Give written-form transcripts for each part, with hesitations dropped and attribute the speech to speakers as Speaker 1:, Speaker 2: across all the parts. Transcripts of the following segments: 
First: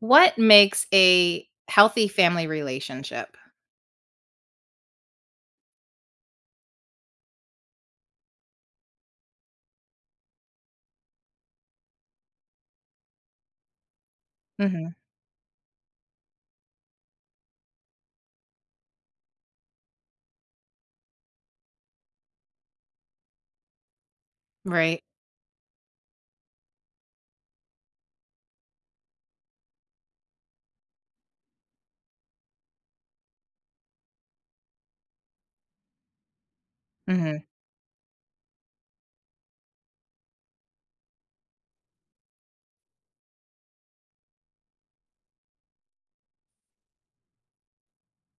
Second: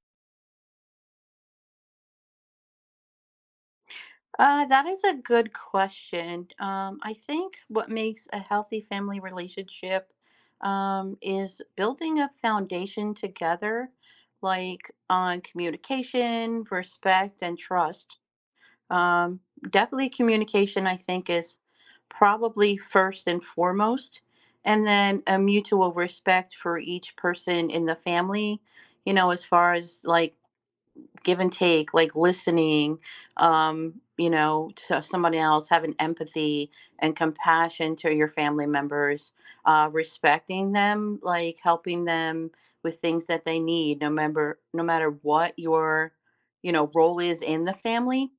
Speaker 1: What makes a healthy family relationship?
Speaker 2: That is a good question. I think what makes a healthy family relationship is building a foundation together, like
Speaker 1: Mhm.
Speaker 2: on communication, respect, and trust. Um, Definitely, communication, I think, is probably first and foremost, and
Speaker 1: Right.
Speaker 2: then a mutual respect for each person in the family, as far as like give and take, like listening, to somebody else, having empathy and
Speaker 1: Mhm.
Speaker 2: compassion to your family members, respecting them, like helping them with things that they need, no matter what your, role is in the family,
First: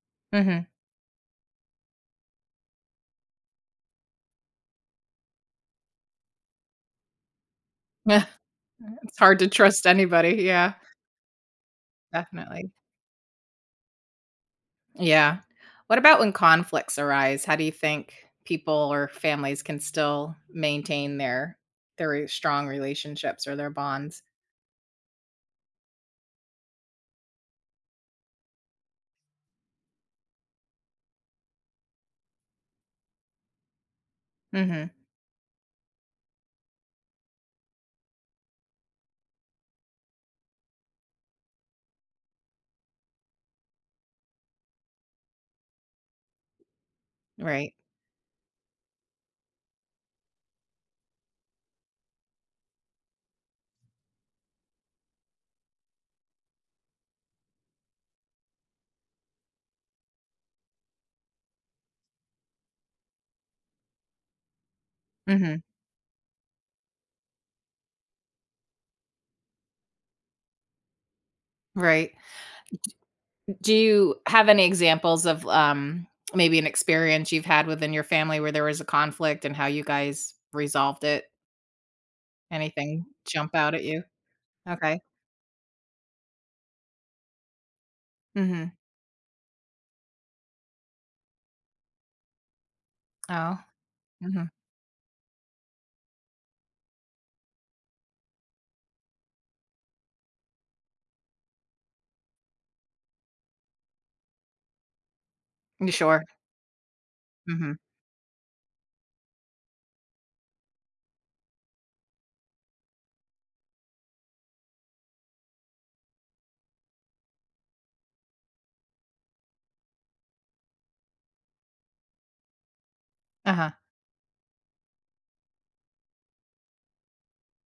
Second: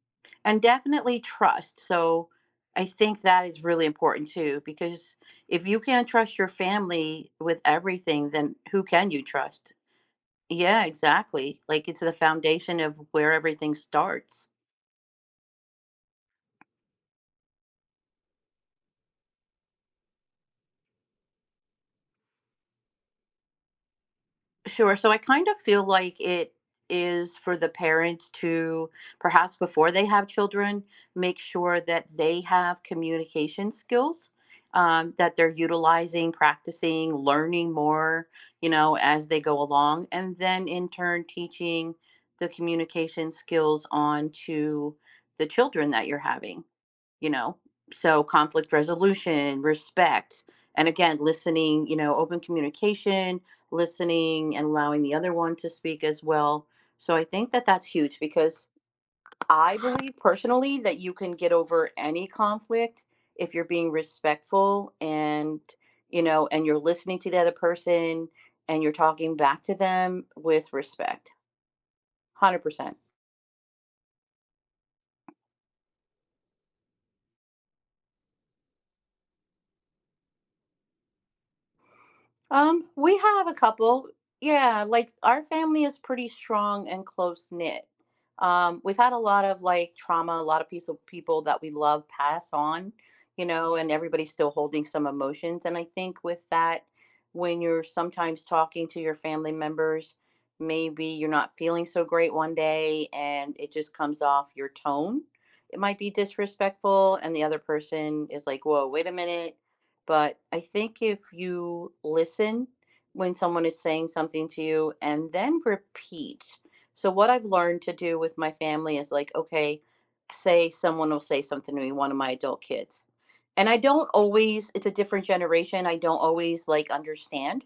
Speaker 2: and
Speaker 1: Mhm.
Speaker 2: definitely trust. So, I think that is really important too, because if you can't trust your family with
Speaker 1: Yeah.
Speaker 2: everything, then who can
Speaker 1: It's
Speaker 2: you
Speaker 1: hard to
Speaker 2: trust?
Speaker 1: trust anybody. Yeah,
Speaker 2: Yeah, exactly. Like it's the
Speaker 1: definitely.
Speaker 2: foundation of where everything starts.
Speaker 1: Yeah. What about when conflicts arise? How do you think people or families can still maintain their re strong relationships or their bonds?
Speaker 2: Sure. So I kind of feel like it is for the parents to perhaps before they have children, make sure that they have communication skills,
Speaker 1: Mhm.
Speaker 2: that they're utilizing, practicing, learning more, as they go along. And then in turn, teaching the communication skills on to the children that you're having. you know
Speaker 1: Right.
Speaker 2: so conflict resolution, respect, and again listening, open communication, listening, and allowing the other one to speak as well. So I think that that's huge because I believe personally that you can get over any conflict if you're being respectful and
Speaker 1: Mhm.
Speaker 2: you know and you're listening to the other person and you're talking back to them with respect.
Speaker 1: Right.
Speaker 2: 100%.
Speaker 1: Do you have any examples of, maybe an experience you've had within your family where there was a conflict and how you guys resolved it? Anything
Speaker 2: We have a
Speaker 1: jump out at you?
Speaker 2: couple. Yeah,
Speaker 1: Okay.
Speaker 2: like our family is pretty strong and close knit.
Speaker 1: Mhm.
Speaker 2: We've had a lot of like trauma, a lot of piece of people that we love pass on,
Speaker 1: Oh,
Speaker 2: and everybody's still
Speaker 1: mhm.
Speaker 2: holding some emotions. And I think with that, when you're sometimes talking to your family members, maybe you're not feeling so great one day, and it just comes off your tone. It
Speaker 1: You
Speaker 2: might be
Speaker 1: sure?
Speaker 2: disrespectful, and the other
Speaker 1: Mhm.
Speaker 2: person is like, whoa, wait a minute, but I think if you listen when someone is saying something to you and then repeat. So, what I've learned to do with my family is like, okay, say someone will say something to me, one of my adult kids. And
Speaker 1: Uh-huh.
Speaker 2: I don't always, it's a different generation. I don't always like understand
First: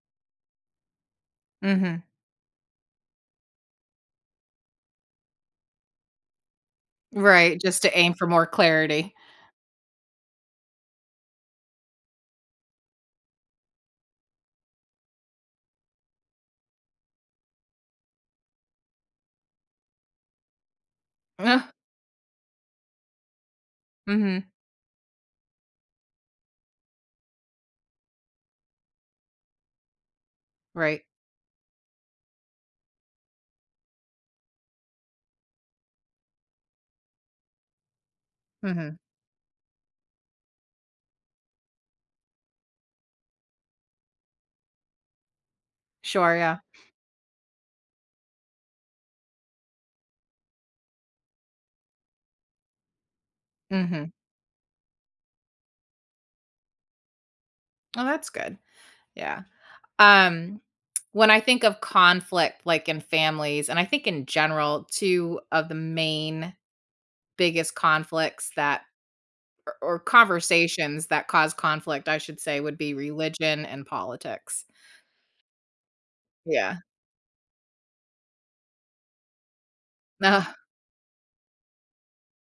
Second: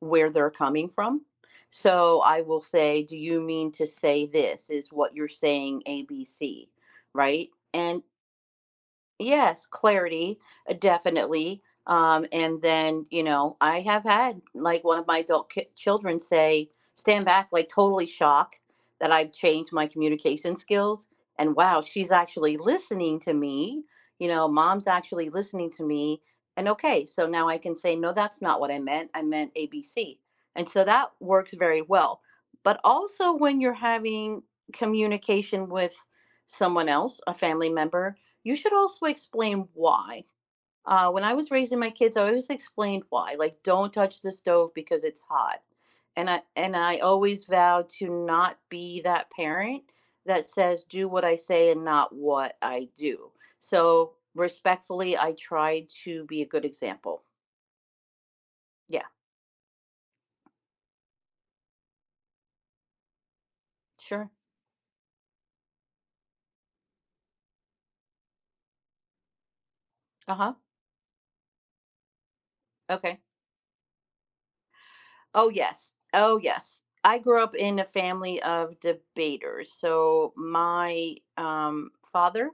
Speaker 2: where they're coming from.
Speaker 1: Mhm.
Speaker 2: So I will say, do you mean to say this? Is what you're saying ABC, right?
Speaker 1: Right, just to
Speaker 2: And
Speaker 1: aim for more clarity.
Speaker 2: yes, clarity, definitely. And then, I have had like one of my adult children say, stand back, like totally shocked that I've changed my communication skills. And
Speaker 1: Uh,
Speaker 2: wow, she's actually listening to me.
Speaker 1: mhm.
Speaker 2: Mom's actually listening to me. And okay, so now I can say, no, that's not what I meant. I meant ABC. And so
Speaker 1: Right.
Speaker 2: that works very well. But also when you're having communication with someone else, a family member, you should
Speaker 1: Mhm.
Speaker 2: also explain why. When I was raising my kids, I always explained why. Like, don't touch the stove because it's hot. And
Speaker 1: Sure,
Speaker 2: I
Speaker 1: yeah.
Speaker 2: and I always vowed to not be that parent that says do what I say and not what I do.
Speaker 1: Mhm.
Speaker 2: So respectfully, I try to be a good example.
Speaker 1: Oh, that's good.
Speaker 2: Yeah,
Speaker 1: Yeah. Um, when I think of conflict, like, in families, and I think in
Speaker 2: sure.
Speaker 1: general, two of the main biggest conflicts that or
Speaker 2: Uh huh.
Speaker 1: conversations that cause conflict, I should say, would be
Speaker 2: Okay.
Speaker 1: religion and politics.
Speaker 2: Oh, yes. Oh,
Speaker 1: Yeah.
Speaker 2: yes. I grew up in a family of debaters. So
Speaker 1: Ugh.
Speaker 2: my father,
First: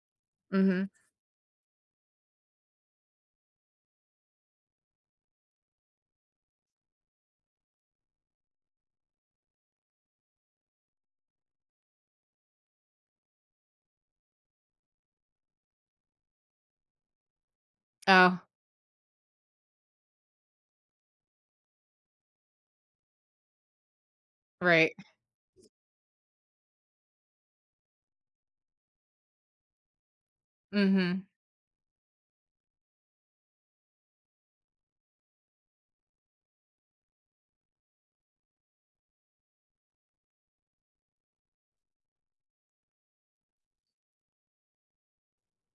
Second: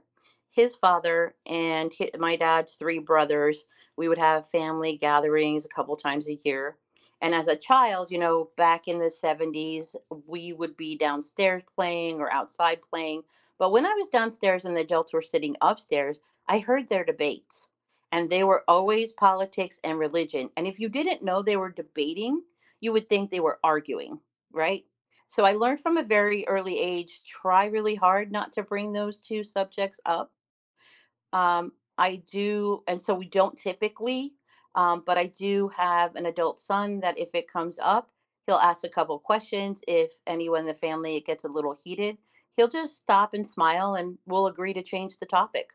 Speaker 2: his
Speaker 1: Mhm.
Speaker 2: father, and hi my dad's three brothers, we would have family gatherings a couple times a year. And as a child, back in the 70s, we would be downstairs playing or outside playing. But when I was downstairs and the adults were sitting upstairs, I heard their debates. And
Speaker 1: Oh.
Speaker 2: they were always politics and religion. And if you didn't know they were debating, you would think they were arguing, right?
Speaker 1: Right.
Speaker 2: So I learned from a very early age, try really hard not to bring those two subjects up.
Speaker 1: Mhm.
Speaker 2: Um, I do, and so we don't typically, but I do have an adult son that if it comes up, he'll ask a couple questions. If anyone in the family it gets a little heated, he'll just stop and smile and we'll agree to change the topic.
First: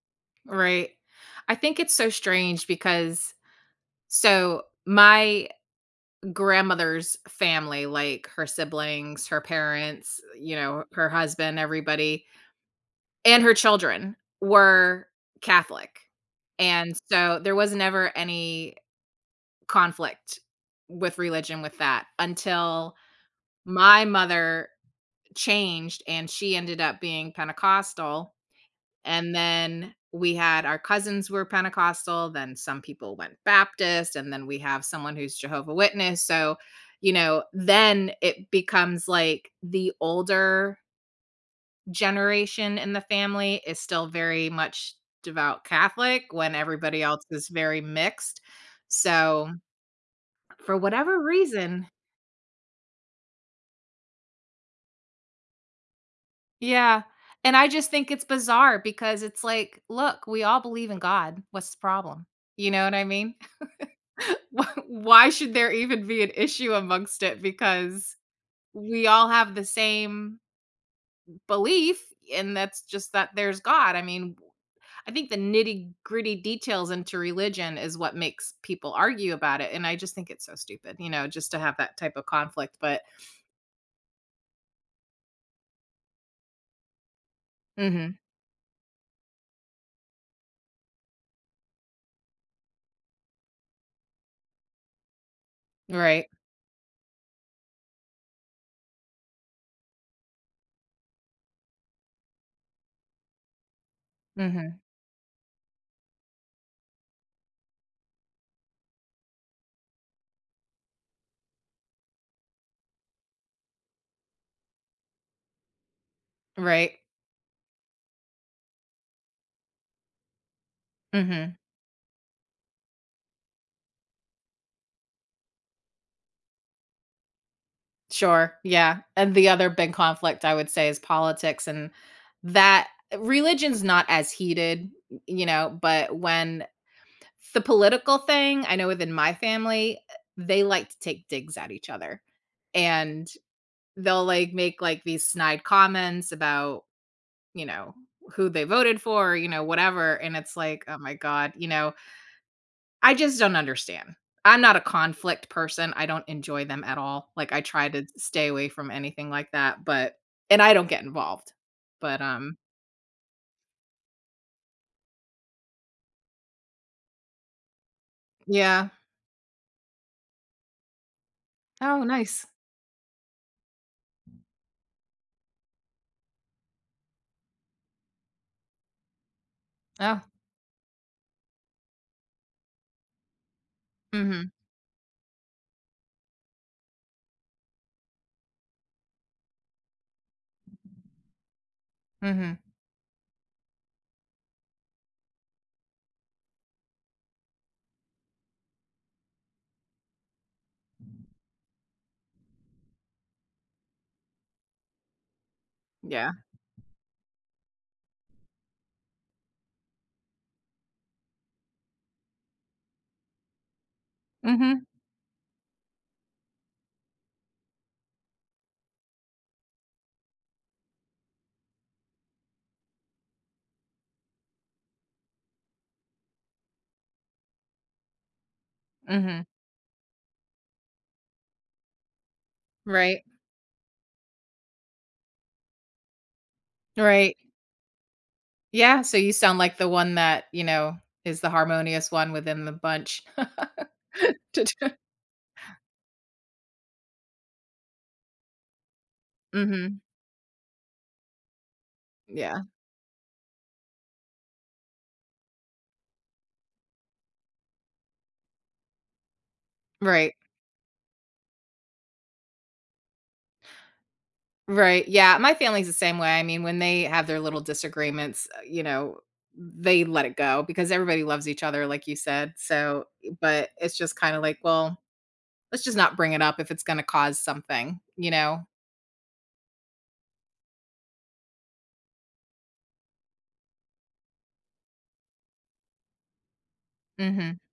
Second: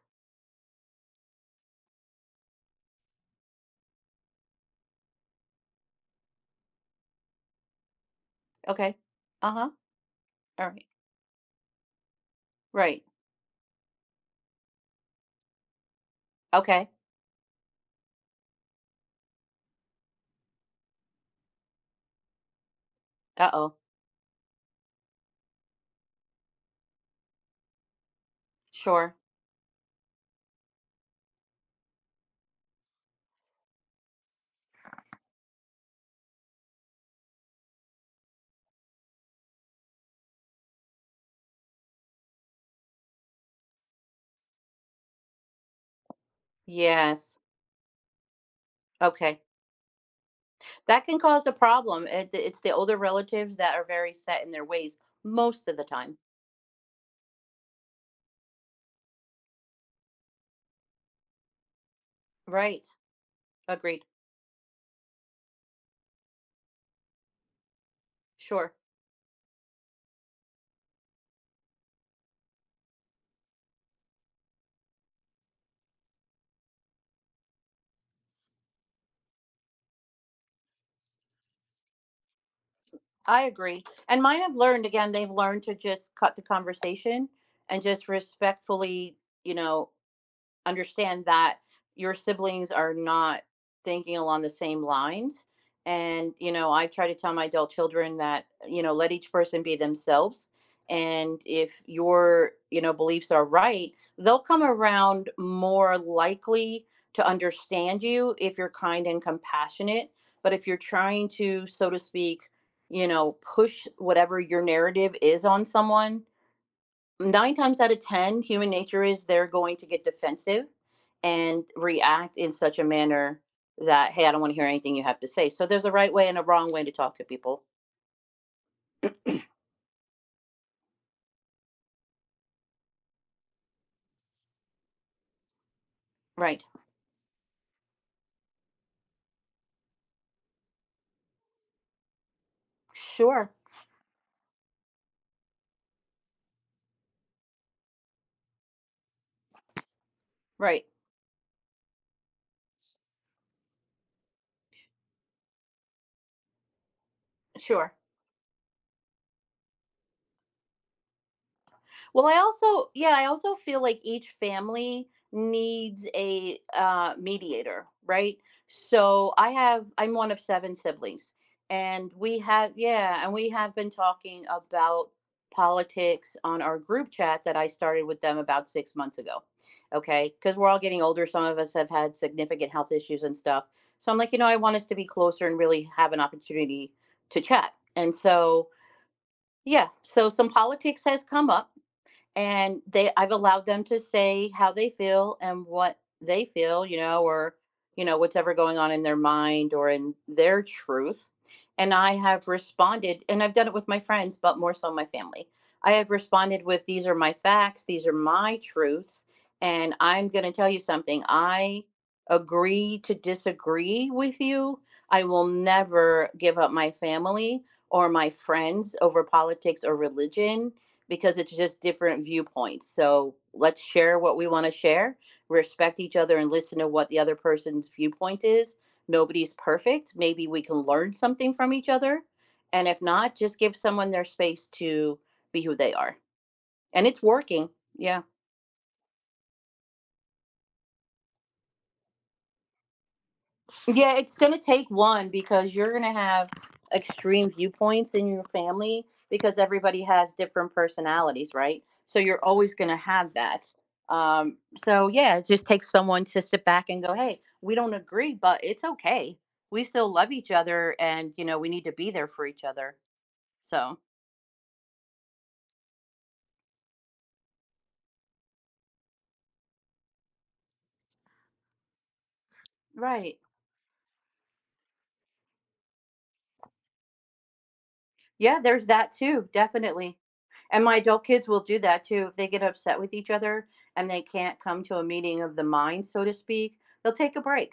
Speaker 1: Right. I think it's so strange because so my grandmother's family, like her
Speaker 2: Okay.
Speaker 1: siblings, her
Speaker 2: Uh huh.
Speaker 1: parents,
Speaker 2: All right.
Speaker 1: her husband, everybody,
Speaker 2: Right.
Speaker 1: and her children were Catholic.
Speaker 2: Okay.
Speaker 1: And so there was never any conflict with religion with that until
Speaker 2: Uh oh.
Speaker 1: my mother changed and she ended up being Pentecostal.
Speaker 2: Sure.
Speaker 1: And then we had our cousins were Pentecostal, then some people went Baptist, and then we have someone who's Jehovah Witness. So, then it becomes like the older generation in the family is still very much devout Catholic when everybody else
Speaker 2: Yes.
Speaker 1: is very mixed.
Speaker 2: Okay.
Speaker 1: So, for
Speaker 2: That can
Speaker 1: whatever
Speaker 2: cause a
Speaker 1: reason,
Speaker 2: problem. It's the older relatives that are very set in their ways most of the time.
Speaker 1: yeah. And I just think it's bizarre because it's like, look, we all believe in God. What's the problem? You know
Speaker 2: Right.
Speaker 1: what I mean?
Speaker 2: Agreed.
Speaker 1: Why should there even be an issue amongst it? Because
Speaker 2: Sure.
Speaker 1: we all have the same belief, and that's just that there's God. I mean, I think the nitty-gritty details into religion is what makes people argue about it, and I just think it's so stupid, just to have that type of conflict, but
Speaker 2: I agree. And mine have learned again, they've learned to just cut the conversation and just
Speaker 1: Mhm.
Speaker 2: respectfully, you know, understand that your siblings are not thinking along the same lines.
Speaker 1: Right.
Speaker 2: And, I try to tell my adult children that, let each person be themselves. And if your, beliefs are right, they'll come
Speaker 1: Mhm.
Speaker 2: around more likely to understand you if you're kind and compassionate. But if you're trying to, so to speak, push whatever your narrative is on someone,
Speaker 1: Right.
Speaker 2: nine times out of 10, human nature is they're going to get defensive
Speaker 1: Mhm.
Speaker 2: and react in such a manner that, hey, I don't want to hear anything you have to say. So there's a right way and a wrong way to talk to people.
Speaker 1: Sure, yeah, and the other big conflict I would say is politics and that religion's not as heated, you know, but
Speaker 2: Right.
Speaker 1: when the political thing, I know within my family, they like to take digs at each other. And
Speaker 2: Sure.
Speaker 1: they'll like make like these snide comments about, you know, who they voted for, whatever. And it's
Speaker 2: Right.
Speaker 1: like, oh my God, I just don't understand. I'm not a conflict person. I don't enjoy them at all. Like I try
Speaker 2: Sure.
Speaker 1: to stay away from anything like that, but and I don't get involved. But
Speaker 2: Well, I also, yeah, I also feel like each family needs a mediator, right?
Speaker 1: yeah.
Speaker 2: So I'm one of seven siblings,
Speaker 1: Oh,
Speaker 2: and we
Speaker 1: nice.
Speaker 2: have yeah, and we have been talking about politics on our group chat that I started with them about 6 months ago.
Speaker 1: Oh.
Speaker 2: Okay, because we're all getting older. Some of us have had significant health issues and stuff. So I'm like,
Speaker 1: Mhm.
Speaker 2: I want us to be closer and really have an opportunity to chat. And so yeah, so some politics has come up
Speaker 1: Mhm.
Speaker 2: and they I've allowed them to say how they feel and what they feel, or whatever going on in their mind or in their truth. And I have responded and I've done it with my friends, but more so my family. I have
Speaker 1: Yeah.
Speaker 2: responded with these are my facts, these are my truths, and I'm going to tell you something. I agree to disagree with you.
Speaker 1: Mhm.
Speaker 2: I will never give up my family or my friends over politics or religion because it's just different viewpoints. So let's share what we want to share, respect each other, and listen to what the other person's viewpoint is.
Speaker 1: Mhm.
Speaker 2: Nobody's perfect. Maybe we can learn something from each other. And if
Speaker 1: Right.
Speaker 2: not, just give someone their space to be who they are. And it's
Speaker 1: Right.
Speaker 2: working. Yeah.
Speaker 1: Yeah, so you sound like the one that, is the harmonious one within the bunch.
Speaker 2: Yeah, it's gonna
Speaker 1: To
Speaker 2: take
Speaker 1: do
Speaker 2: one because you're gonna have extreme viewpoints in your family because
Speaker 1: Mhm.
Speaker 2: everybody has different personalities, right? So you're
Speaker 1: Yeah.
Speaker 2: always gonna have that. Um, so yeah, it just takes someone to sit back and go, "Hey, we don't agree, but it's okay. We still love
Speaker 1: Right.
Speaker 2: each other, and you know we need to be there for each other." So
Speaker 1: Right. Yeah, my family's the same way. I mean, when they have their little disagreements, they let it go because everybody loves each other, like you said. So,
Speaker 2: right.
Speaker 1: but it's just kinda like, well, let's just not bring it up if it's gonna cause something, you
Speaker 2: Yeah,
Speaker 1: know?
Speaker 2: there's that too, definitely. And my adult kids will do that too. If they get upset with each other and they can't come to a meeting of the mind, so to speak, they'll take a
Speaker 1: Mhm.
Speaker 2: break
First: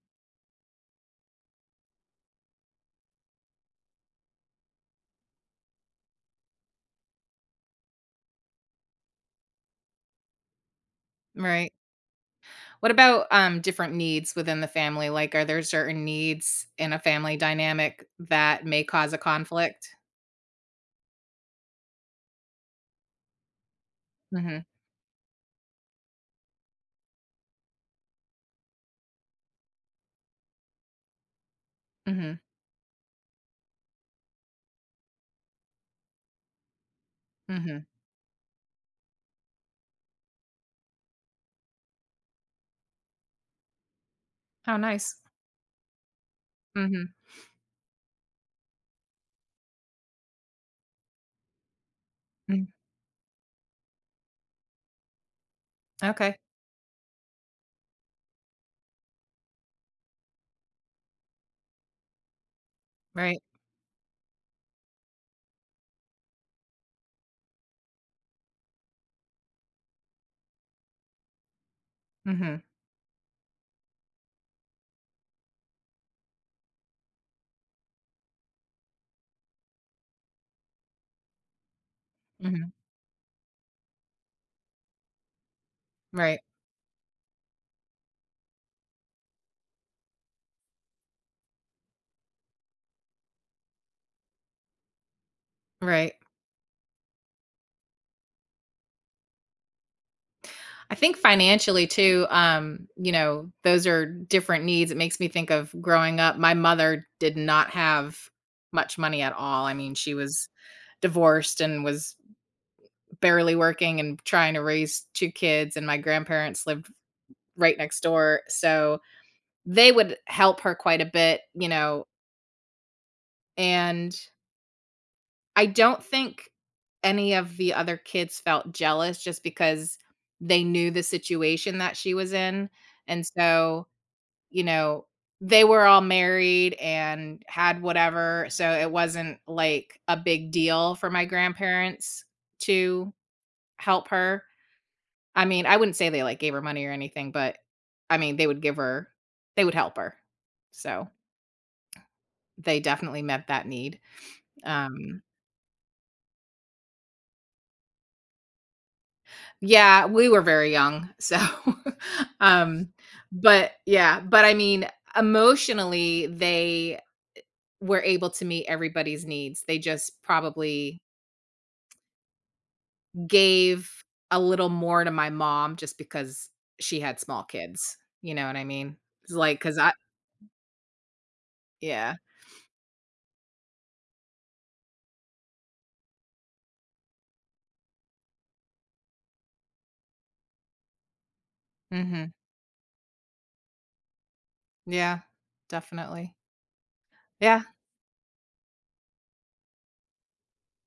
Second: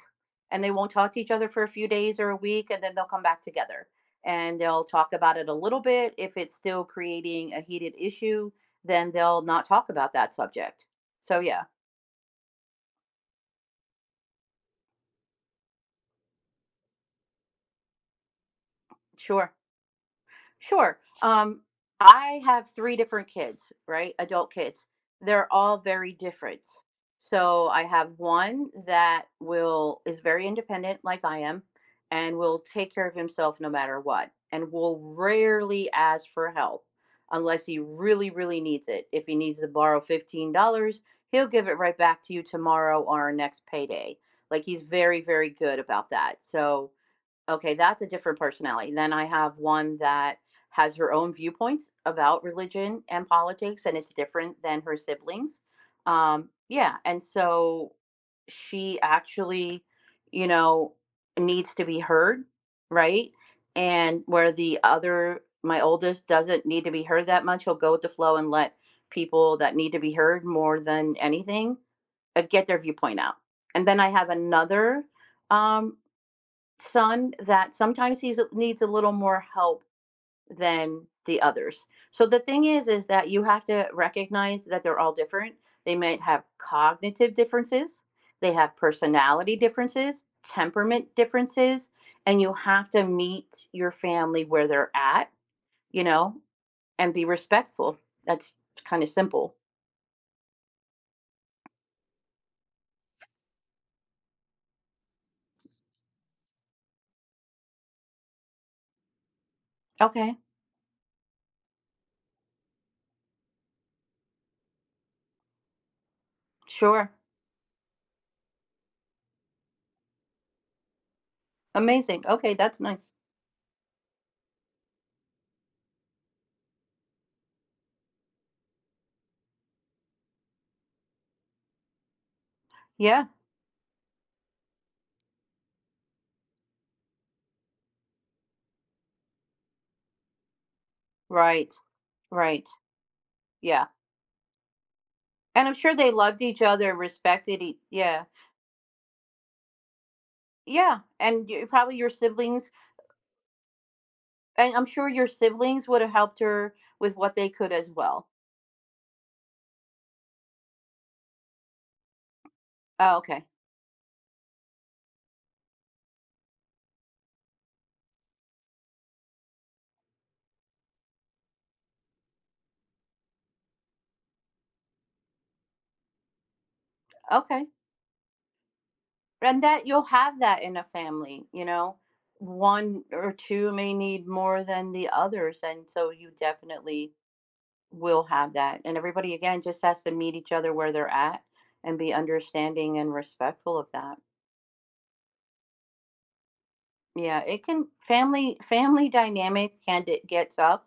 Speaker 2: and they won't talk to each other for a few days or a week and then they'll come back together and they'll talk about it a little bit. If it's still creating a heated issue, then they'll not talk about that subject. So, yeah,
Speaker 1: Right. What about, different needs within the family? Like, are there certain needs in a family dynamic that may cause a
Speaker 2: sure.
Speaker 1: conflict?
Speaker 2: Sure. I have three different kids, right? Adult
Speaker 1: Mhm,
Speaker 2: kids. They're all very different. So I have one that will is very independent, like I am, and
Speaker 1: mhm,
Speaker 2: will take care of himself no matter what, and will rarely ask for help unless he
Speaker 1: mhm.
Speaker 2: really, really needs it. If he needs to borrow $15, he'll give it right back to you tomorrow or our next payday. Like
Speaker 1: How
Speaker 2: he's
Speaker 1: nice.
Speaker 2: very, very good about that. So
Speaker 1: Mhm,
Speaker 2: okay, that's a different personality. Then I have one that has her own viewpoints about
Speaker 1: mm,
Speaker 2: religion and politics, and it's different than her siblings.
Speaker 1: okay,
Speaker 2: Yeah, and so she actually, you know, needs to be heard, right?
Speaker 1: right.
Speaker 2: And where the other, my oldest, doesn't need to be heard that much, he'll go with the flow and let people that need to be heard more than anything
Speaker 1: Mhm,
Speaker 2: get their viewpoint out. And then I have another um son that sometimes he's needs a little more help than the others. So the thing
Speaker 1: mhm,
Speaker 2: is that you have to recognize that they're all different. They might
Speaker 1: right,
Speaker 2: have cognitive differences, they have personality differences, temperament differences, and you have to meet your family where they're at, you
Speaker 1: right.
Speaker 2: know, and be respectful. That's kind of simple.
Speaker 1: I think financially too, those are different needs. It makes me think of growing up, my mother did not have much money at all. I mean, she
Speaker 2: Okay.
Speaker 1: was divorced and was barely working and trying to raise two kids, and my grandparents lived
Speaker 2: Sure.
Speaker 1: right next door, so they would help her quite a bit,
Speaker 2: Amazing. Okay, that's nice.
Speaker 1: and I don't think any of the other kids felt jealous just because they knew the situation that she was in, and
Speaker 2: Yeah.
Speaker 1: so, you know, they were all married and had whatever, so it wasn't, like, a big deal for my
Speaker 2: Right.
Speaker 1: grandparents
Speaker 2: Right.
Speaker 1: to
Speaker 2: Yeah.
Speaker 1: help her. I mean,
Speaker 2: And I'm
Speaker 1: I
Speaker 2: sure
Speaker 1: wouldn't
Speaker 2: they
Speaker 1: say they, like,
Speaker 2: loved
Speaker 1: gave
Speaker 2: each
Speaker 1: her money
Speaker 2: other
Speaker 1: or
Speaker 2: and
Speaker 1: anything, but,
Speaker 2: respected each.
Speaker 1: I
Speaker 2: Yeah.
Speaker 1: mean, they would help her.
Speaker 2: Yeah,
Speaker 1: So,
Speaker 2: and you probably your siblings
Speaker 1: they definitely met that need.
Speaker 2: and I'm sure
Speaker 1: Um
Speaker 2: your siblings would have helped her with what they could as well.
Speaker 1: Yeah, we were very young, so, um,
Speaker 2: Oh, okay.
Speaker 1: but yeah, but I mean, emotionally, they were able to meet everybody's needs. They just probably gave a little more to my mom just because she had small
Speaker 2: Okay.
Speaker 1: kids, you know what I mean? It's like,
Speaker 2: And
Speaker 1: cause
Speaker 2: that
Speaker 1: I
Speaker 2: you'll have that in a family, you know?
Speaker 1: yeah,
Speaker 2: One or two may need more than the others, and so you definitely will have that, and everybody, again, just has to meet each other where they're at and be
Speaker 1: mhm,
Speaker 2: understanding and respectful of that.
Speaker 1: yeah, definitely.
Speaker 2: Yeah,
Speaker 1: Yeah,
Speaker 2: it can family family dynamics can d get tough,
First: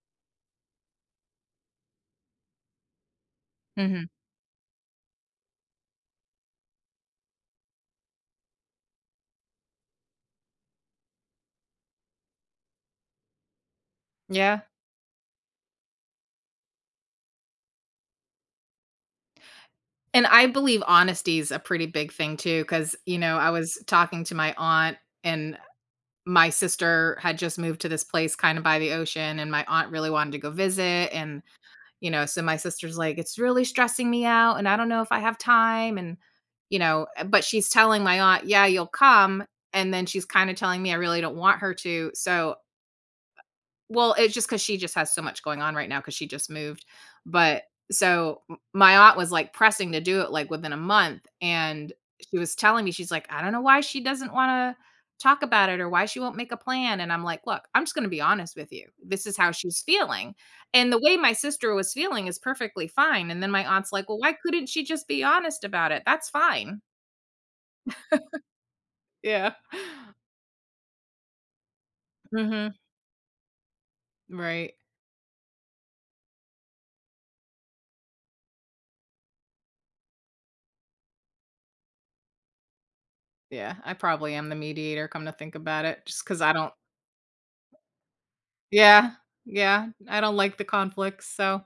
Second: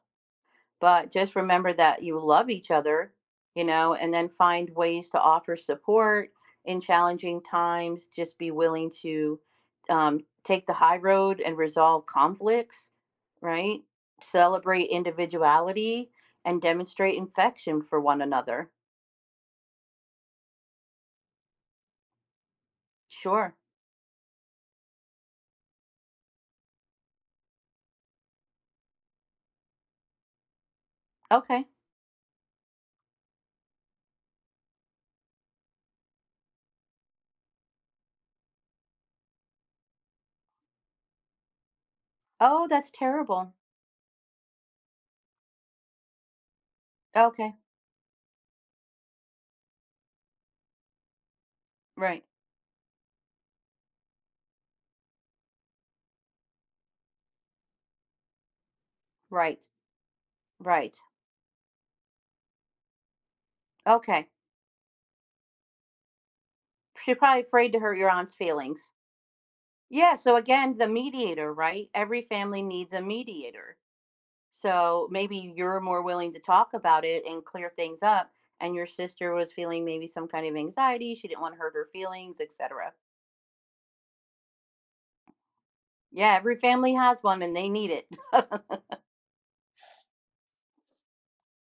Speaker 2: but just remember that you love each other,
Speaker 1: mhm,
Speaker 2: and then find ways to offer support in challenging times. Just be willing to take the high road and resolve conflicts, right?
Speaker 1: yeah,
Speaker 2: Celebrate individuality and demonstrate affection for one another.
Speaker 1: and I believe honesty is a pretty big thing too, because I
Speaker 2: Sure.
Speaker 1: was talking to my aunt and my sister had just moved to this place kind of by the ocean and my aunt really wanted to go visit, and
Speaker 2: Okay.
Speaker 1: so my sister's like, it's really stressing me out, and I don't know if I have time, and but she's telling my aunt, yeah, you'll come, and then she's kind of telling me, I really don't want her to, so
Speaker 2: Oh, that's terrible.
Speaker 1: well, it's just because she just has so much going on right now because she just moved,
Speaker 2: Okay.
Speaker 1: but so m my aunt was, like, pressing to do it, like, within a month, and
Speaker 2: Right.
Speaker 1: she was telling me, she's like, "I don't know why she doesn't wanna talk about it or why she won't make a plan," and I'm like, "Look, I'm just gonna be honest with you. This is how
Speaker 2: Right.
Speaker 1: she's feeling," and
Speaker 2: Right.
Speaker 1: the way my sister was feeling is perfectly fine, and then my aunt's like, "Well,
Speaker 2: Okay.
Speaker 1: why couldn't she just be honest about it? That's fine."
Speaker 2: She's probably afraid to hurt your aunt's feelings.
Speaker 1: Yeah.
Speaker 2: Yeah, so again, the mediator, right? Every family
Speaker 1: Mhm.
Speaker 2: needs a mediator.
Speaker 1: Right.
Speaker 2: So maybe you're more willing to talk about it and clear things up, and your sister was feeling maybe some kind of anxiety, she didn't want to hurt her feelings, etc.
Speaker 1: Yeah, I probably am the mediator, come to think about it, just
Speaker 2: Yeah,
Speaker 1: because I
Speaker 2: every
Speaker 1: don't.
Speaker 2: family has one and they need it.
Speaker 1: Yeah, yeah, I don't like the conflicts, so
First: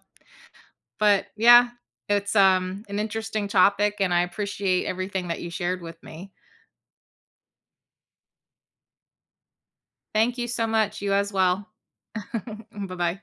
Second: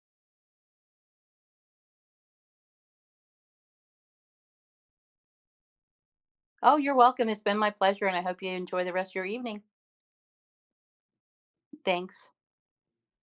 Speaker 1: but yeah, it's, an interesting topic, and I appreciate everything that you shared with me.
Speaker 2: Oh, you're welcome. It's been my pleasure, and I hope you enjoy the rest of your evening.
Speaker 1: Thank you so much, you as well.
Speaker 2: Thanks.
Speaker 1: Bye-bye.